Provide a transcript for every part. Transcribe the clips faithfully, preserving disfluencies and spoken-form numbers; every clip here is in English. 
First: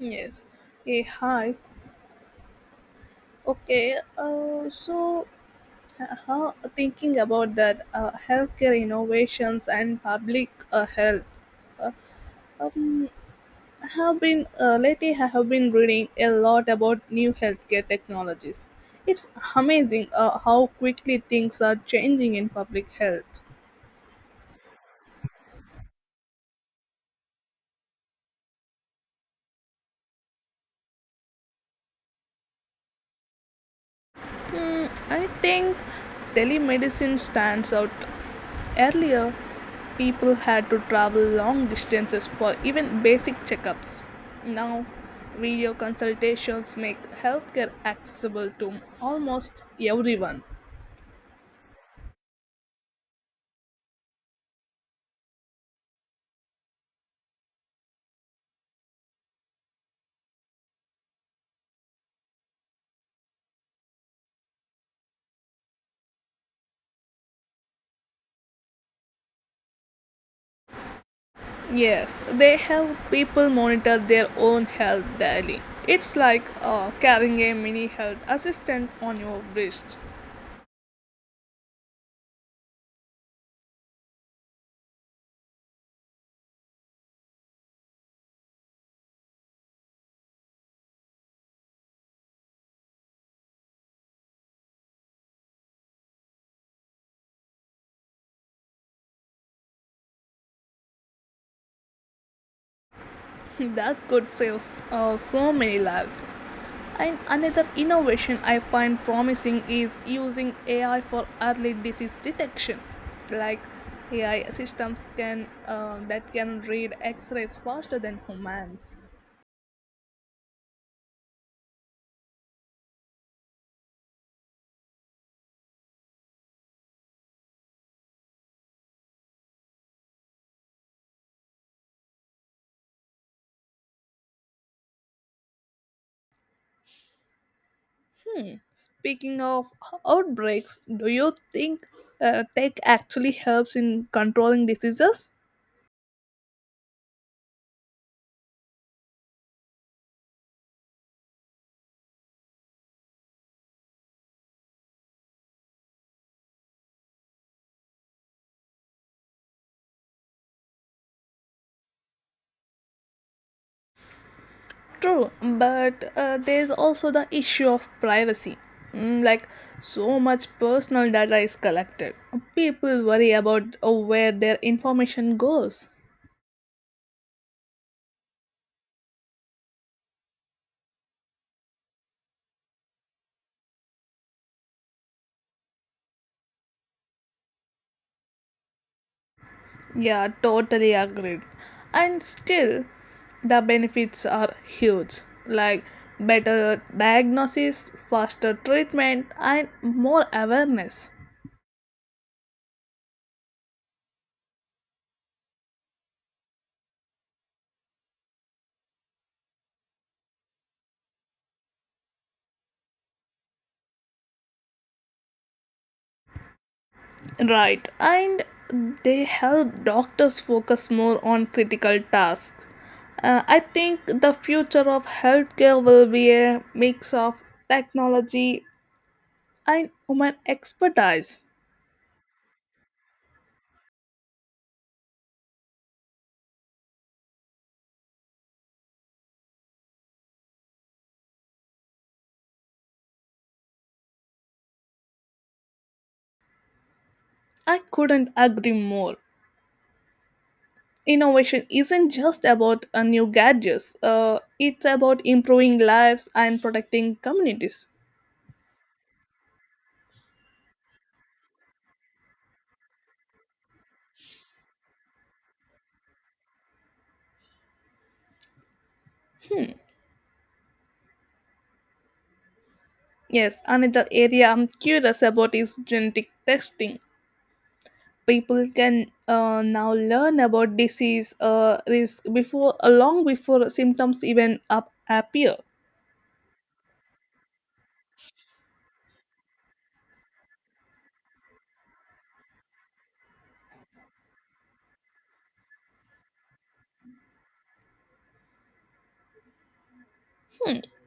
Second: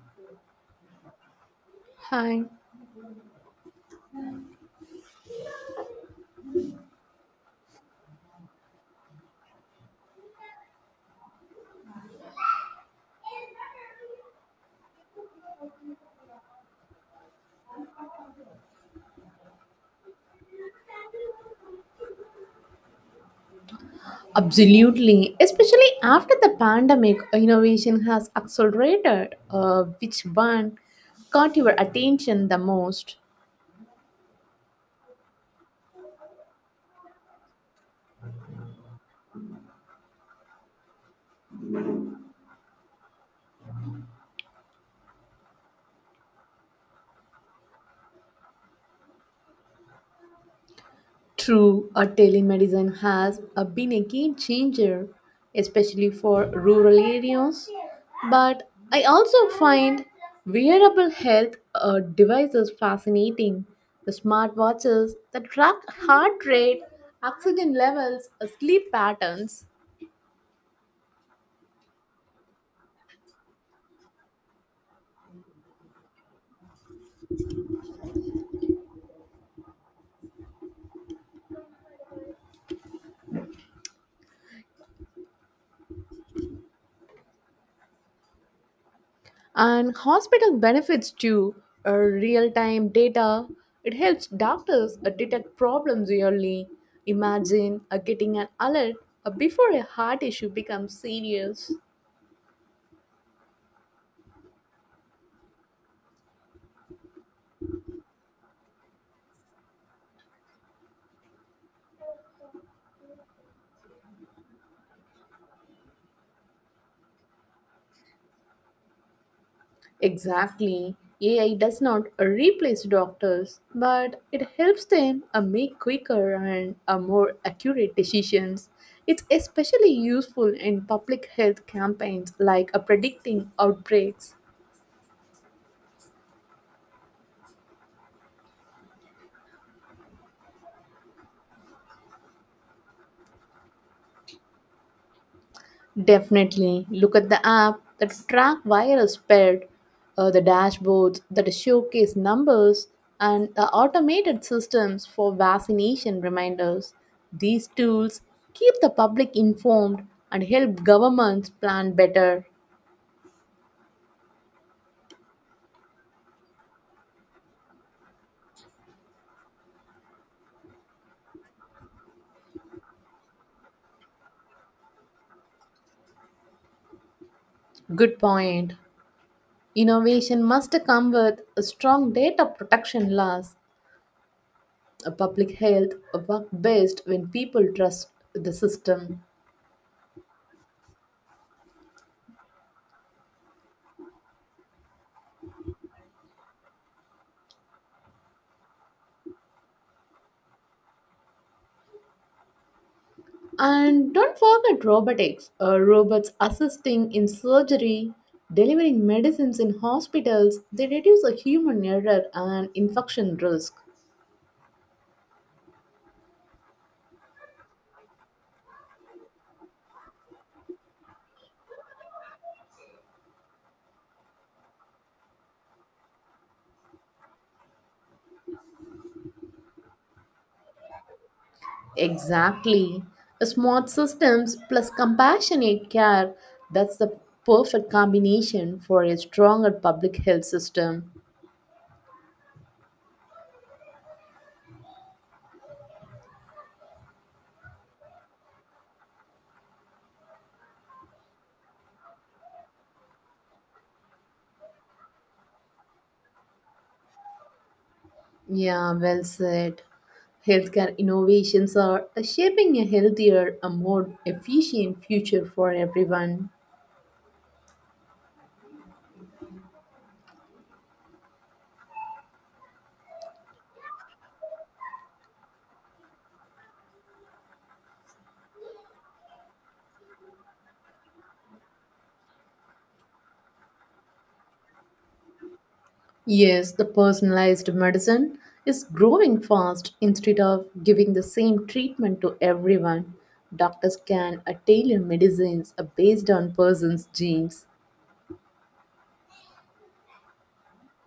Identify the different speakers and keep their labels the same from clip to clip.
Speaker 1: Yes. Eh, hi.
Speaker 2: Hi.
Speaker 1: Okay. Uh, so, uh, how, thinking about that uh, healthcare innovations and public uh, health, uh, um, have been uh, lately I have been reading a lot about new healthcare technologies. It's amazing uh, how quickly things are changing in public health.
Speaker 2: Absolutely. Especially after the pandemic, innovation has accelerated. Uh, which one caught your attention the most?
Speaker 1: Hmm, I think telemedicine stands out. Earlier, people had to travel long distances for even basic checkups. Now, video consultations make healthcare accessible to almost everyone.
Speaker 2: True, uh, telemedicine has uh, been a game changer, especially for rural areas. But I also find wearable health uh, devices fascinating. The smartwatches that track heart rate, oxygen levels, uh, sleep patterns.
Speaker 1: Yes, they help people monitor their own health daily. It's like uh, carrying a mini health assistant on your wrist.
Speaker 2: And hospital benefits too, uh, real time data. It helps doctors uh, detect problems early. Imagine uh, getting an alert uh, before a heart issue becomes serious.
Speaker 1: That could save uh, so many lives. And another innovation I find promising is using A I for early disease detection. Like AI systems can uh, that can read X-rays faster than humans.
Speaker 2: Exactly. A I does not uh, replace doctors, but it helps them uh, make quicker and uh, more accurate decisions. It's especially useful in public health campaigns like uh, predicting outbreaks.
Speaker 1: Speaking of outbreaks, do you think uh, tech actually helps in controlling diseases?
Speaker 2: Definitely. Look at the app that track viral spread, uh, the dashboards that showcase numbers, and the automated systems for vaccination reminders. These tools keep the public informed and help governments plan better.
Speaker 1: True, but uh, there's also the issue of privacy. Mm, like, so much personal data is collected. People worry about uh, where their information goes.
Speaker 2: Good point. Innovation must come with a strong data protection laws. A public health work best when people trust the system.
Speaker 1: Yeah, totally agreed. And still, the benefits are huge, like better diagnosis, faster treatment, and more awareness.
Speaker 2: And don't forget robotics, uh, robots assisting in surgery, delivering medicines in hospitals, they reduce a human error and infection risk.
Speaker 1: Right, and they help doctors focus more on critical tasks. Uh, I think the future of healthcare will be a mix of technology and human expertise.
Speaker 2: Exactly. Smart systems plus compassionate care, that's the perfect combination for a stronger public health system.
Speaker 1: I couldn't agree more. Innovation isn't just about uh, new gadgets, uh, it's about improving lives and protecting communities.
Speaker 2: Yeah, well said. Healthcare innovations are shaping a healthier, a more efficient future for everyone.
Speaker 1: Yes, another area I'm curious about is genetic testing. People can uh, now learn about disease uh, risk before uh, long before symptoms even up appear.
Speaker 2: Yes, the personalized medicine is growing fast. Instead of giving the same treatment to everyone, doctors can uh, tailor medicines uh, based on person's genes.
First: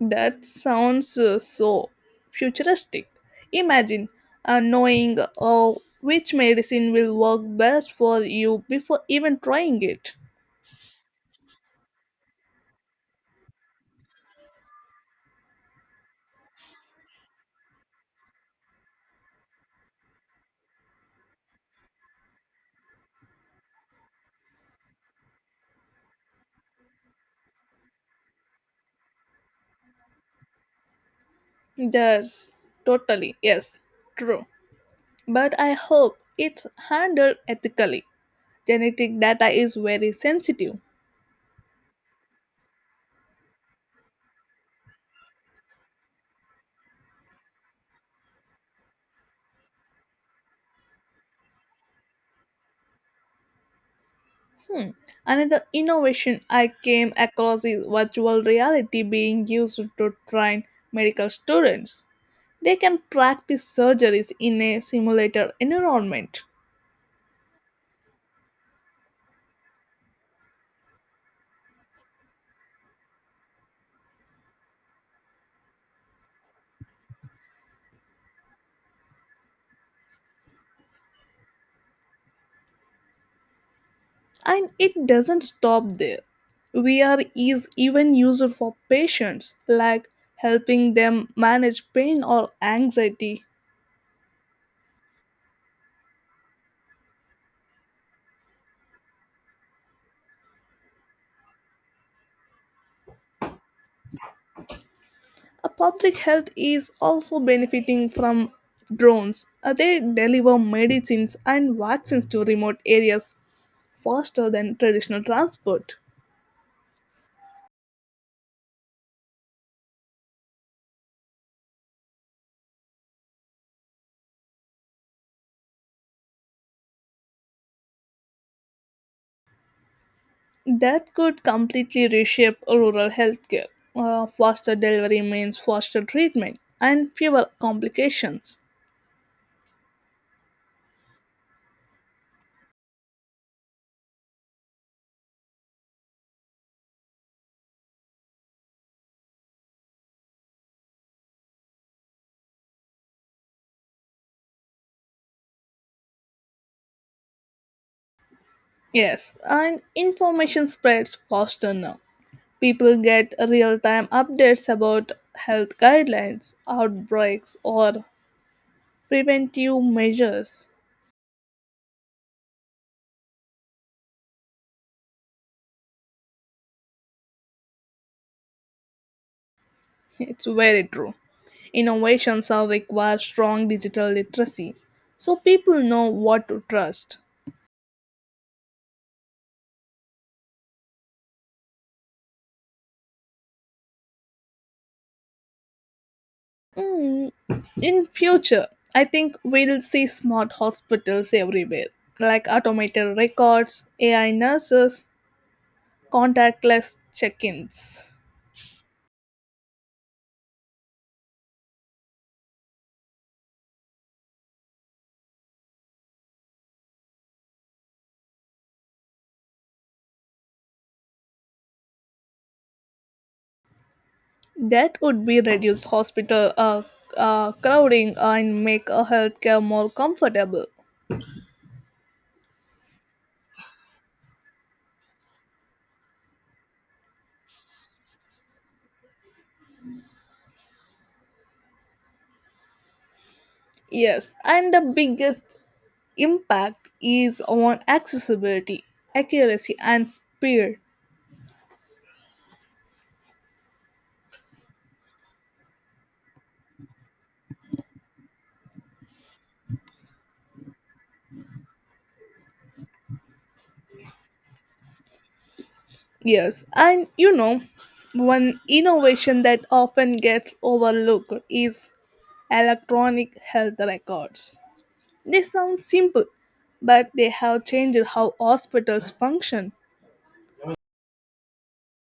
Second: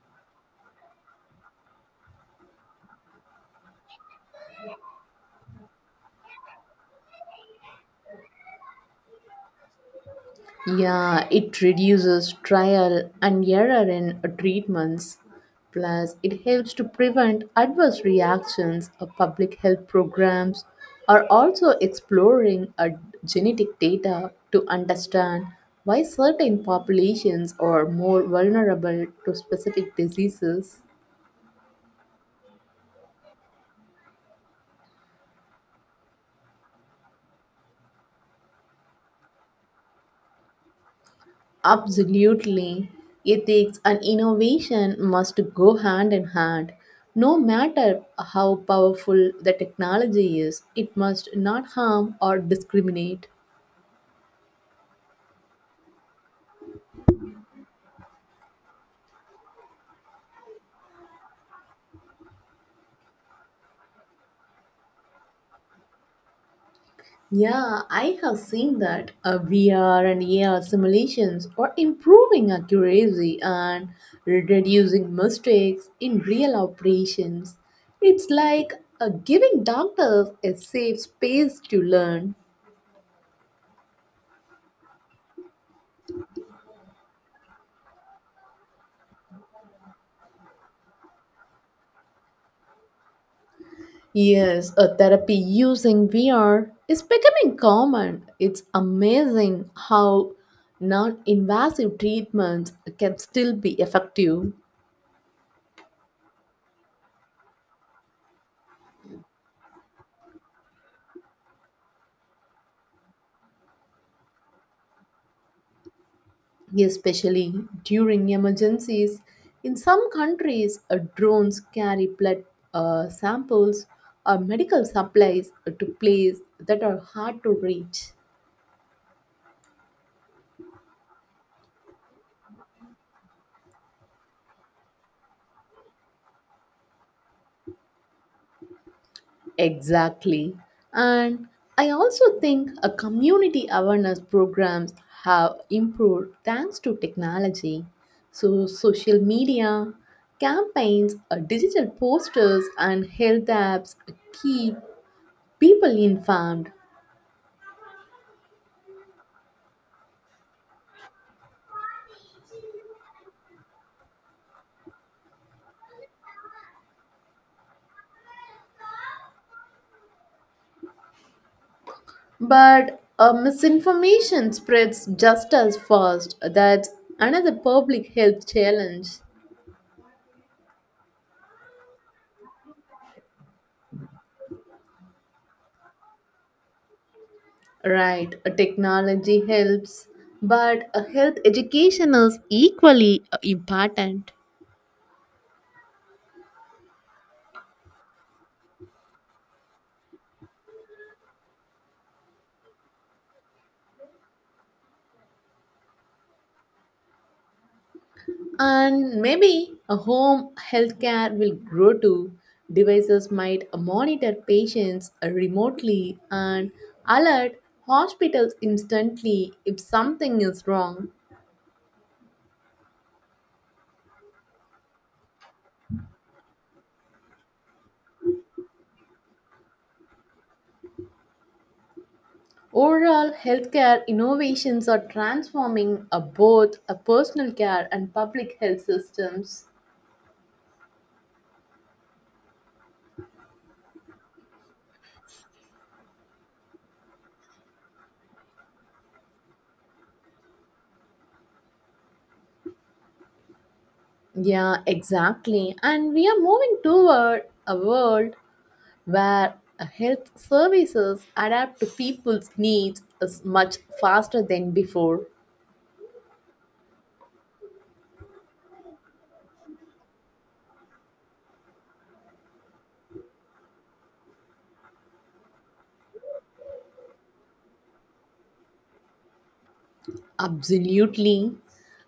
Speaker 1: That sounds uh, so futuristic. Imagine uh, knowing uh, which medicine will work best for you before even trying it.
Speaker 2: Yeah, it reduces trial and error in treatments. Plus, it helps to prevent adverse reactions. Uh, Public health programs are also exploring uh, genetic data to understand why certain populations are more vulnerable to specific diseases.
Speaker 1: That's totally, yes, true, but I hope it's handled ethically. Genetic data is very sensitive.
Speaker 2: Absolutely. Ethics and innovation must go hand in hand. No matter how powerful the technology is, it must not harm or discriminate.
Speaker 1: Hmm. Another innovation I came across is virtual reality being used to train medical students. They can practice surgeries in a simulated environment.
Speaker 2: Yeah, I have seen that uh, V R and A R simulations are improving accuracy and reducing mistakes in real operations. It's like uh, giving doctors a safe space to learn.
Speaker 1: And it doesn't stop there. V R is even used for patients, like helping them manage pain or anxiety.
Speaker 2: Yes, a therapy using V R is becoming common. It's amazing how non invasive treatments can still be effective,
Speaker 1: Uh, public health is also benefiting from drones. Uh, they deliver medicines and vaccines to remote areas faster than traditional transport.
Speaker 2: especially during emergencies. In some countries, uh, drones carry blood uh, samples or medical supplies to places that are hard to reach.
Speaker 1: That could completely reshape rural healthcare. Uh, faster delivery means faster treatment and fewer complications.
Speaker 2: Exactly. And I also think a community awareness programs have improved thanks to technology. So social media, campaigns, uh, digital posters and health apps keep people informed.
Speaker 1: Yes, and information spreads faster now. People get real time updates about health guidelines, outbreaks, or preventive measures.
Speaker 2: But uh, misinformation spreads just as fast. That's another public health challenge.
Speaker 1: It's very true. Innovations are require strong digital literacy so people know what to trust.
Speaker 2: Right, a technology helps, but a health education is equally uh, important.
Speaker 1: Mm, in future I think we'll see smart hospitals everywhere, like automated records, AI nurses, contactless check-ins.
Speaker 2: And maybe a home healthcare will grow too. Devices might monitor patients remotely and alert hospitals instantly if something is wrong.
Speaker 1: That would be reduce hospital uh, uh, crowding and make a healthcare more comfortable.
Speaker 2: Overall, healthcare innovations are transforming uh, both a personal care and public health systems.
Speaker 1: Yes, and the biggest impact is on accessibility, accuracy and speed.
Speaker 2: Yeah, exactly. And we are moving toward a world where health services adapt to people's needs as much faster than before.
Speaker 1: Yes, and you know, one innovation that often gets overlooked is electronic health records. They sound simple, but they have changed how hospitals function.
Speaker 2: Absolutely.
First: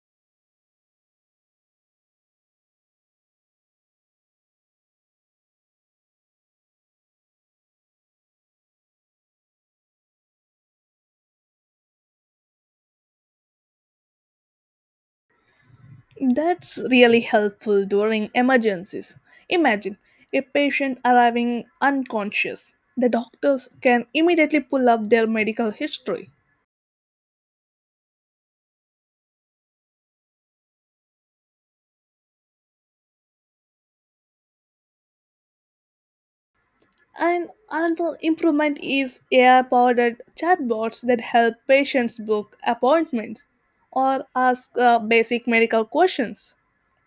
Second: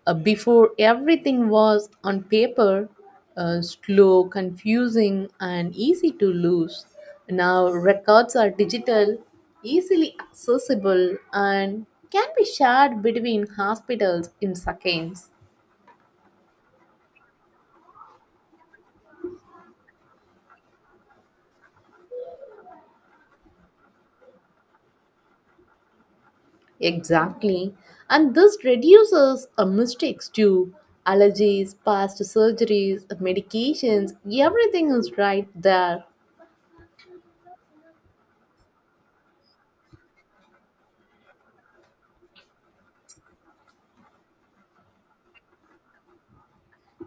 Speaker 2: Uh, before everything was on paper, uh, slow, confusing, and easy to lose. Now records are digital, easily accessible, and can be shared between hospitals in seconds.
Speaker 1: That's really helpful during emergencies. Imagine a patient arriving unconscious. The doctors can immediately pull up their medical history.
Speaker 2: Exactly. And this reduces uh, mistakes too. Allergies, past surgeries, medications, everything is right there.
Speaker 1: And another improvement is A I powered chatbots that help patients book appointments or ask uh, basic medical questions.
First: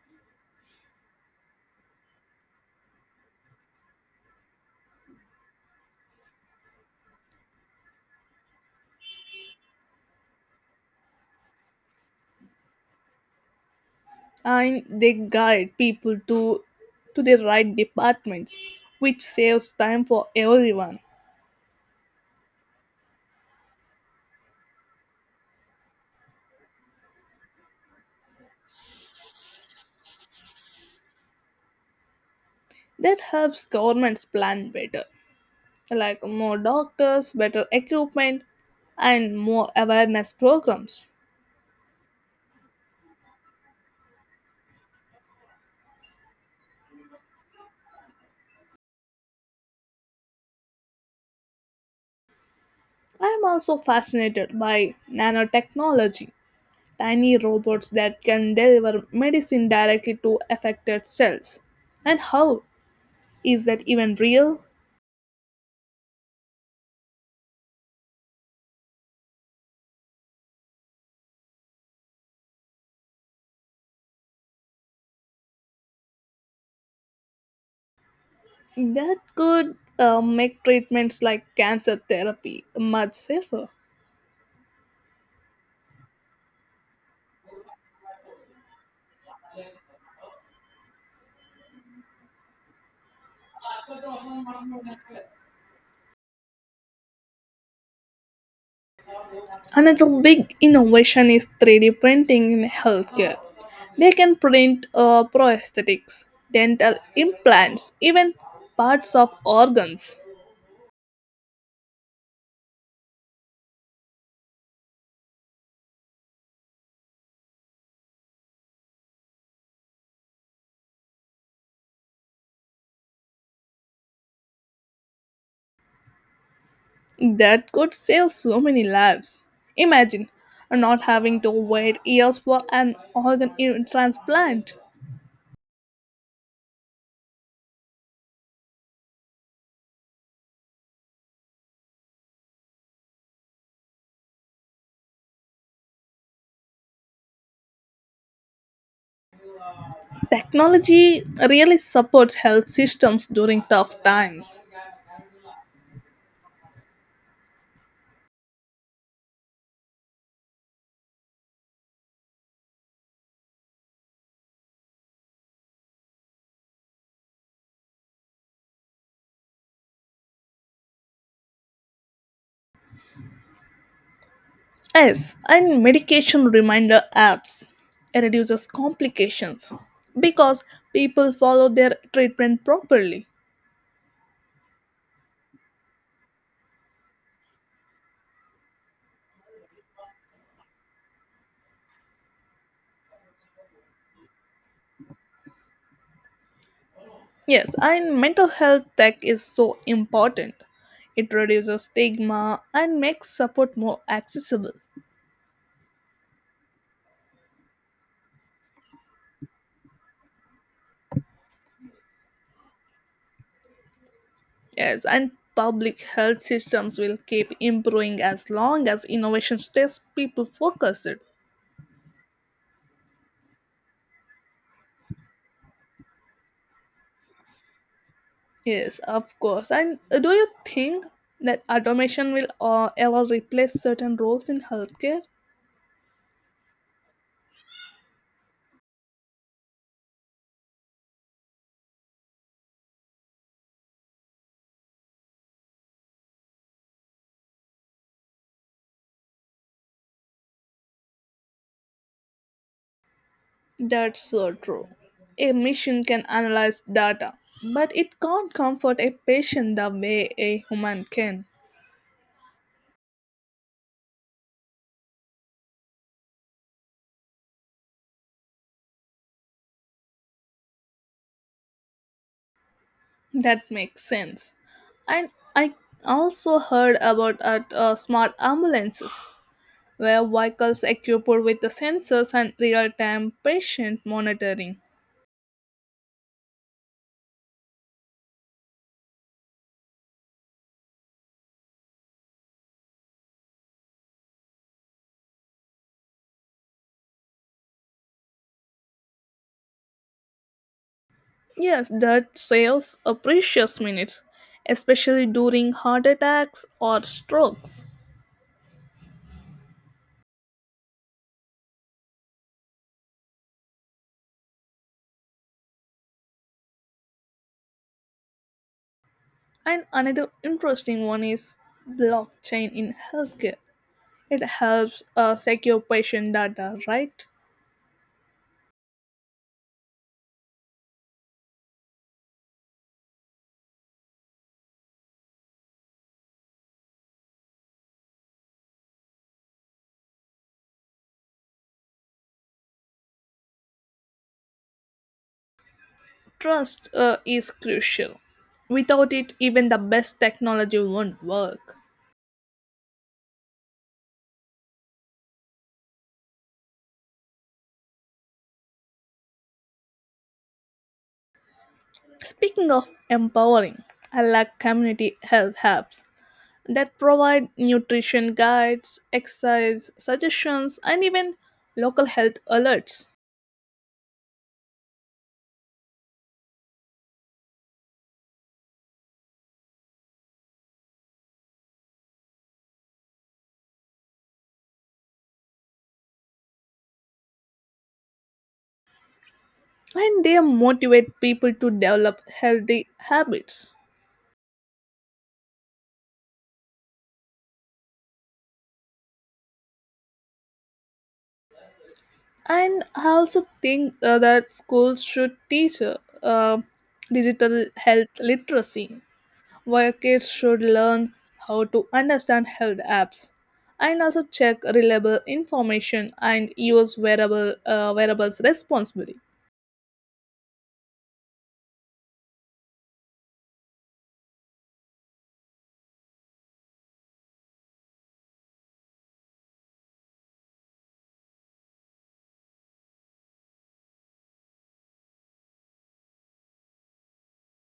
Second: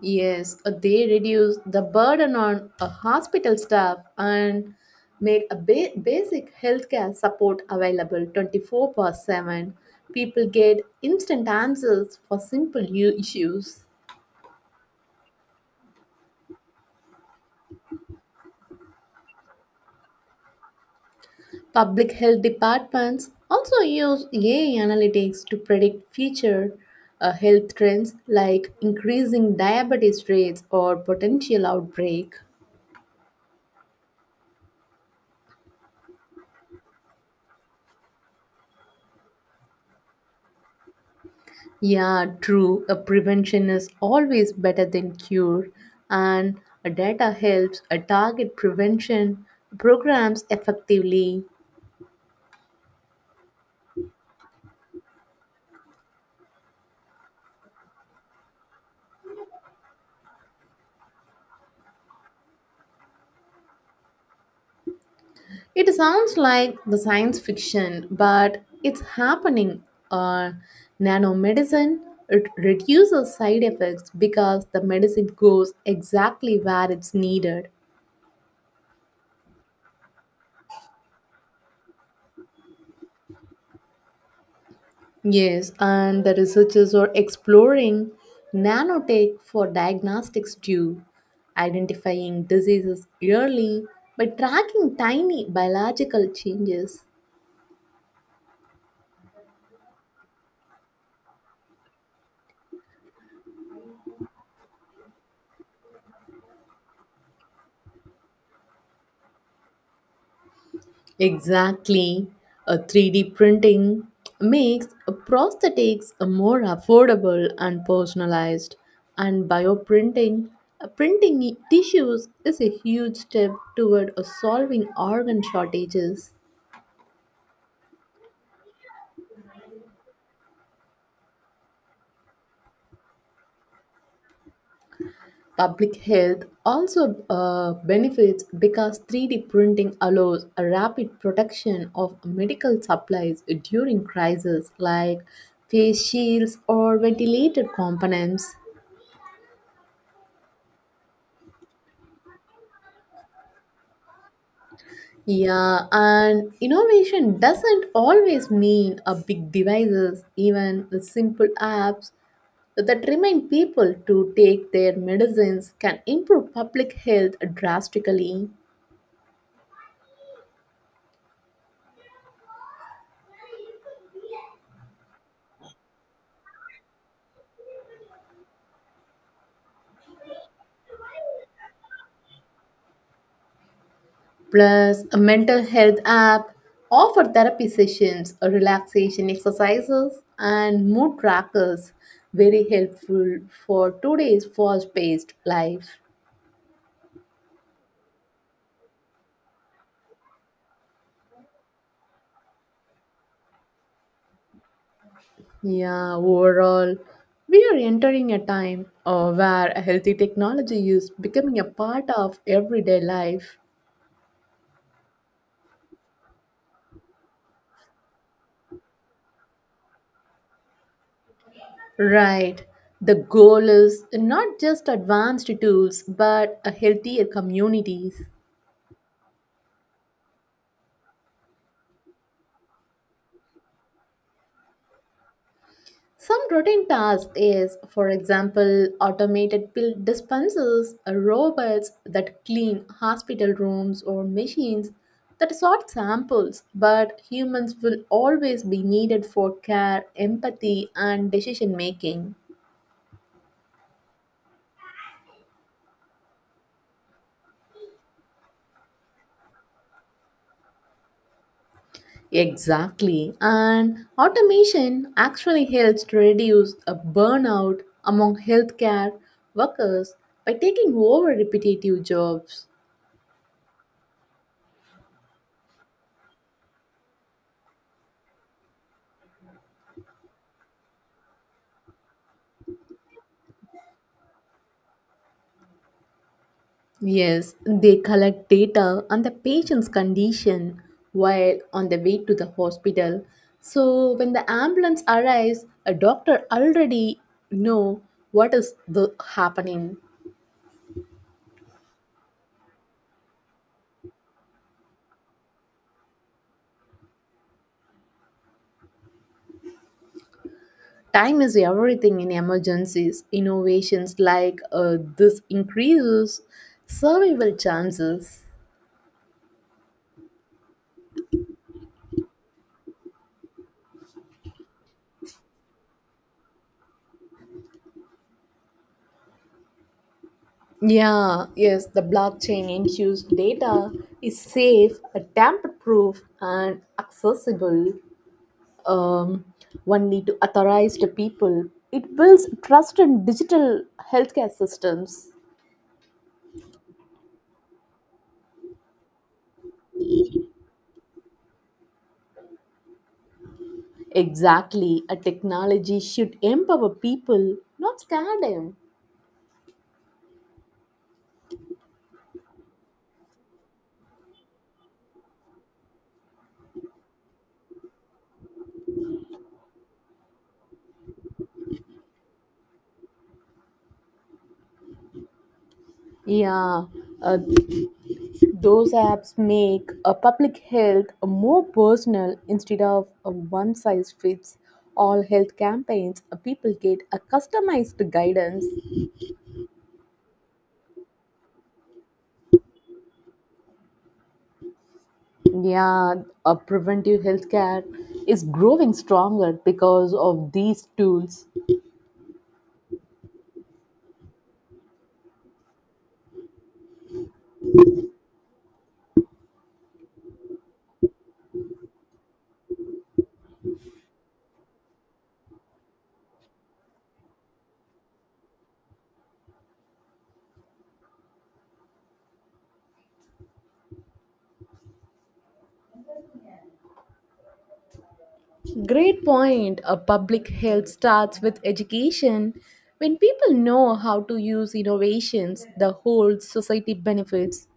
Speaker 2: Yes, uh, they reduce the burden on a hospital staff and make a ba- basic healthcare support available twenty-four per seven. People get instant answers for simple u- issues.
Speaker 1: And they guide people to, to the right departments, which saves time for everyone.
Speaker 2: Public health departments also use A I analytics to predict future uh, health trends like increasing diabetes rates or potential outbreak.
Speaker 1: That helps governments plan better, like more doctors, better equipment, and more awareness programs.
Speaker 2: Yeah, true. A prevention is always better than cure, and a data helps a target prevention programs effectively.
Speaker 1: I am also fascinated by nanotechnology, tiny robots that can deliver medicine directly to affected cells. And how is that even real?
Speaker 2: It sounds like the science fiction, but it's happening. Uh, Nanomedicine, it reduces side effects because the medicine goes exactly where it's needed.
Speaker 1: That could uh, make treatments like cancer therapy much safer.
Speaker 2: Yes, and the researchers are exploring nanotech for diagnostics too, identifying diseases early by tracking tiny biological changes.
Speaker 1: Another big innovation is three D printing in healthcare. They can print uh, prosthetics, dental implants, even parts of organs.
Speaker 2: Exactly. A three D printing makes prosthetics more affordable and personalized, and bioprinting, uh, printing tissues is a huge step toward uh, solving organ shortages.
Speaker 1: That could save so many lives. Imagine not having to wait years for an organ i- transplant.
Speaker 2: Public health also uh, benefits because three D printing allows a rapid production of medical supplies during crises like face shields or ventilator components.
Speaker 1: Technology really supports health systems during tough times.
Speaker 2: Yeah, and innovation doesn't always mean a big devices, even the simple apps that remind people to take their medicines can improve public health drastically.
Speaker 1: Yes, and medication reminder apps. It reduces complications because people follow their treatment properly.
Speaker 2: Plus, a mental health app offer therapy sessions, relaxation exercises, and mood trackers, very helpful for today's fast-paced life.
Speaker 1: Yes, and mental health tech is so important. It reduces stigma and makes support more accessible.
Speaker 2: Yeah, overall, we are entering a time uh, where a healthy technology is becoming a part of everyday life.
Speaker 1: Yes, and public health systems will keep improving as long as innovation stays people focused.
Speaker 2: Right. The goal is not just advanced tools, but a healthier communities.
Speaker 1: Yes, of course. And uh, do you think that automation will uh, ever replace certain roles in healthcare?
Speaker 2: Some routine task is, for example, automated pill dispensers, uh, robots that clean hospital rooms, or machines that sort samples. But humans will always be needed for care, empathy, and decision making.
Speaker 1: That's so true. A machine can analyze data, but it can't comfort a patient the way a human can.
Speaker 2: Exactly. And automation actually helps to reduce a burnout among healthcare workers by taking over repetitive jobs.
Speaker 1: That makes sense. And I also heard about uh, uh, smart ambulances where vehicles equipped with the sensors and real-time patient monitoring.
Speaker 2: Yes, they collect data on the patient's condition while on the way to the hospital. So when the ambulance arrives, a doctor already know what is the happening.
Speaker 1: Yes, that saves a precious minutes, especially during heart attacks or strokes.
Speaker 2: Time is everything in emergencies. Innovations like uh, this increases survival chances.
Speaker 1: And another interesting one is blockchain in healthcare. It helps uh, secure patient data, right?
Speaker 2: Yeah, yes, the blockchain infused data is safe, tamper proof, and accessible. um, One need to authorize the people. It builds trust in digital healthcare systems.
Speaker 1: Trust uh, is crucial. Without it, even the best technology won't work.
Speaker 2: Exactly, a technology should empower people, not scare them.
Speaker 1: Speaking of empowering, I like community health hubs that provide nutrition guides, exercise suggestions, and even local health alerts.
Speaker 2: Yeah, uh, those apps make uh, public health more personal instead of a one size fits all health campaigns. Uh, people get a customized guidance.
Speaker 1: And they motivate people to develop healthy habits.
Speaker 2: Yeah, uh, preventive healthcare is growing stronger because of these tools.
Speaker 1: And I also think uh, that schools should teach uh, uh, digital health literacy, where kids should learn how to understand health apps and also check reliable information and use wearable uh, wearables responsibly.
Speaker 2: Great point. A public health starts with education. When people know how to use innovations, the whole society benefits.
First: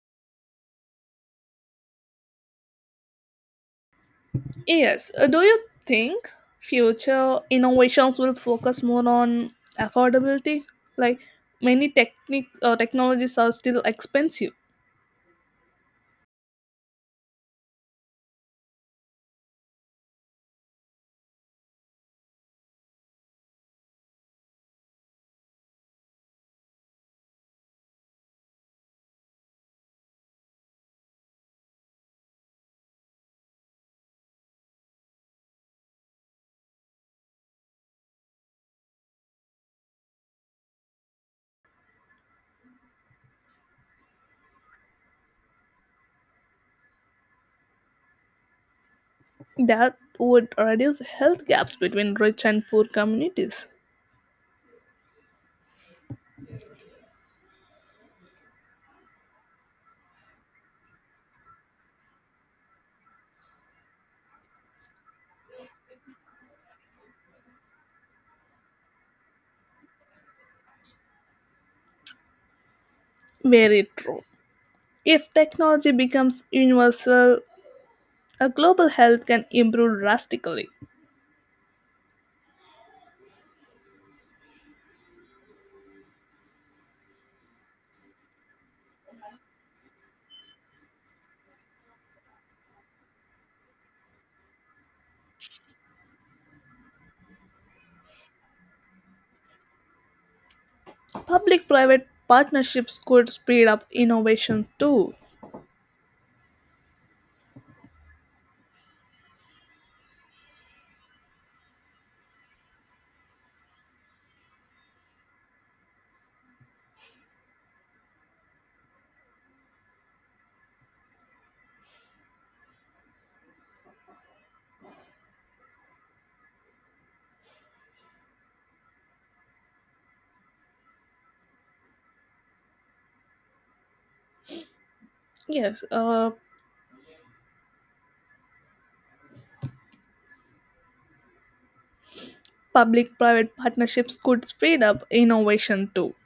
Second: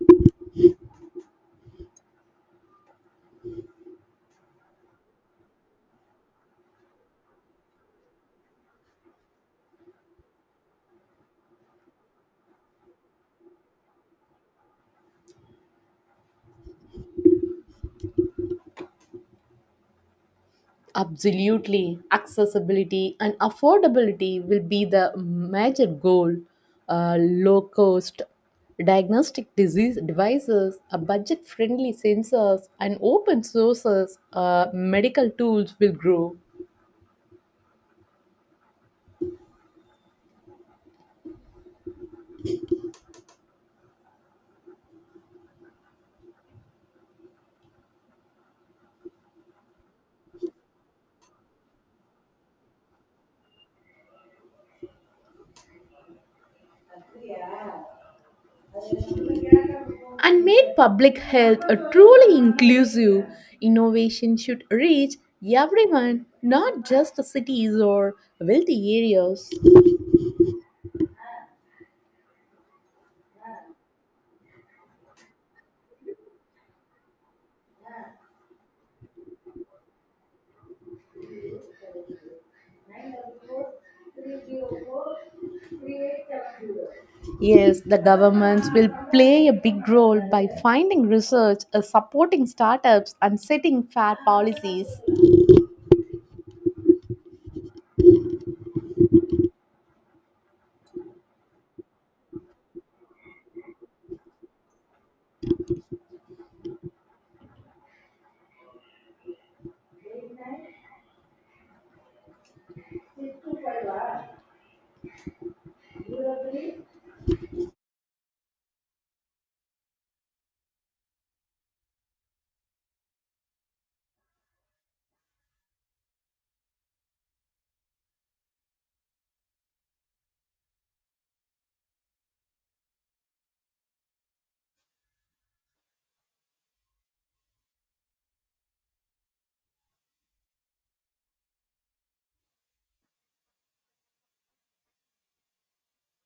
Speaker 1: Yes. Uh, do you think future innovations will focus more on affordability? Like many technique uh, technologies are still expensive.
Speaker 2: Absolutely. Accessibility and affordability will be the major goal. Uh, low cost diagnostic disease devices, uh, budget friendly sensors, and open sources uh, medical tools will grow.
Speaker 1: That would reduce health gaps between rich and poor communities.
Speaker 2: And make public health a truly inclusive innovation should reach everyone, not just the cities or wealthy areas.
Speaker 1: Very true. If technology becomes universal, a global health can improve drastically.
Speaker 2: Yes, the governments will play a big role by finding research, uh, supporting startups, and setting fair policies.
Speaker 1: Public private partnerships could speed up innovation too. Yes, uh, public private partnerships could speed up innovation too.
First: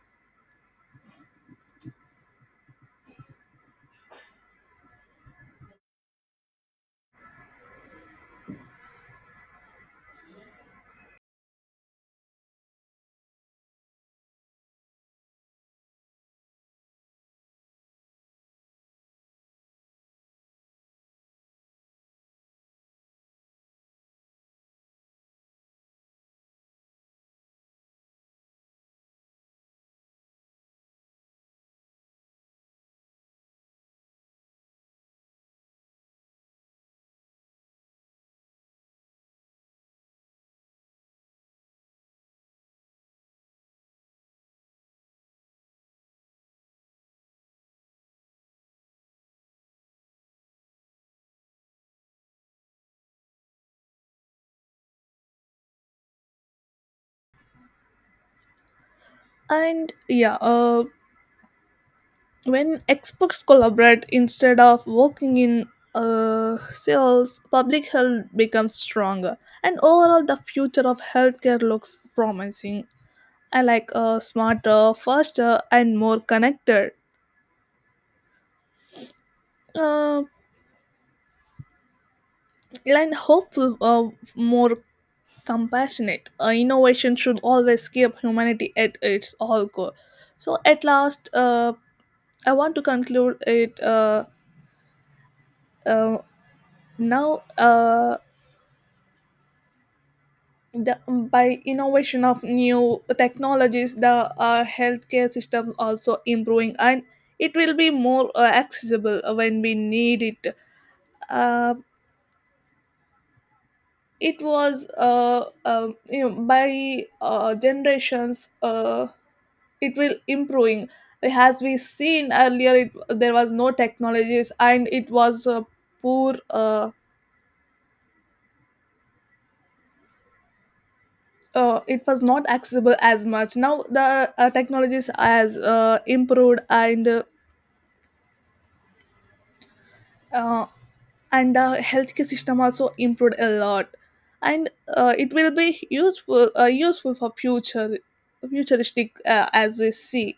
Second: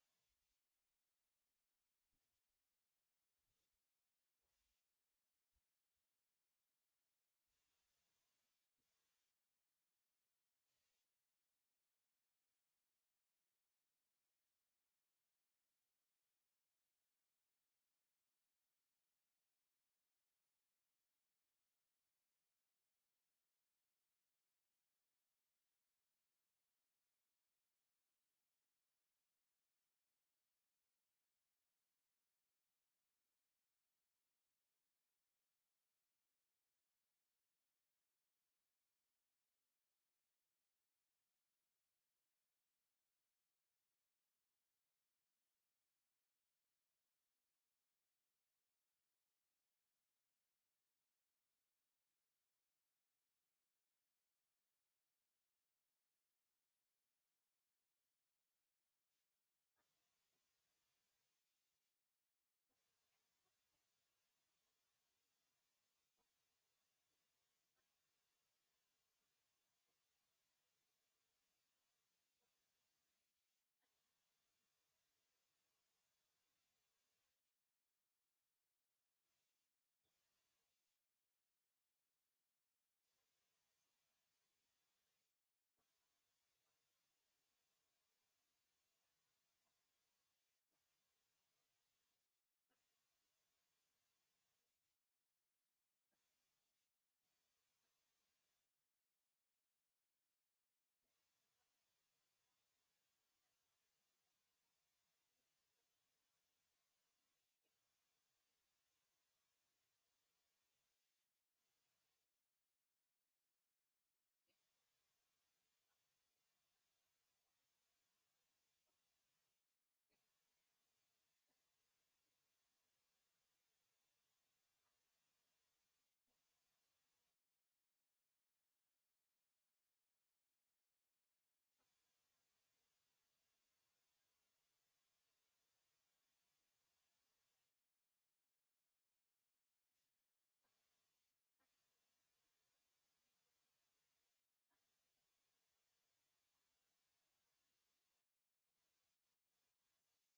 Speaker 1: And yeah uh, when experts collaborate instead of working in uh, sales, public health becomes stronger. And overall, the future of healthcare looks promising. I like, uh, smarter, faster and more connected uh, and hopeful uh, more compassionate. Uh, innovation should always keep humanity at its all core. So at last uh, I want to conclude it uh, uh, now uh, the, by innovation of new technologies the uh, healthcare system also improving, and it will be more uh, accessible uh, when we need it. uh, it was uh, um you know, by uh, generations uh, it will improving. As we seen earlier it, there was no technologies and it was uh, poor. Uh, uh, it was not accessible as much. Now the uh, technologies has uh, improved, and uh, and the healthcare system also improved a lot. And uh, it will be useful, uh, useful for future futuristic, uh, as we see.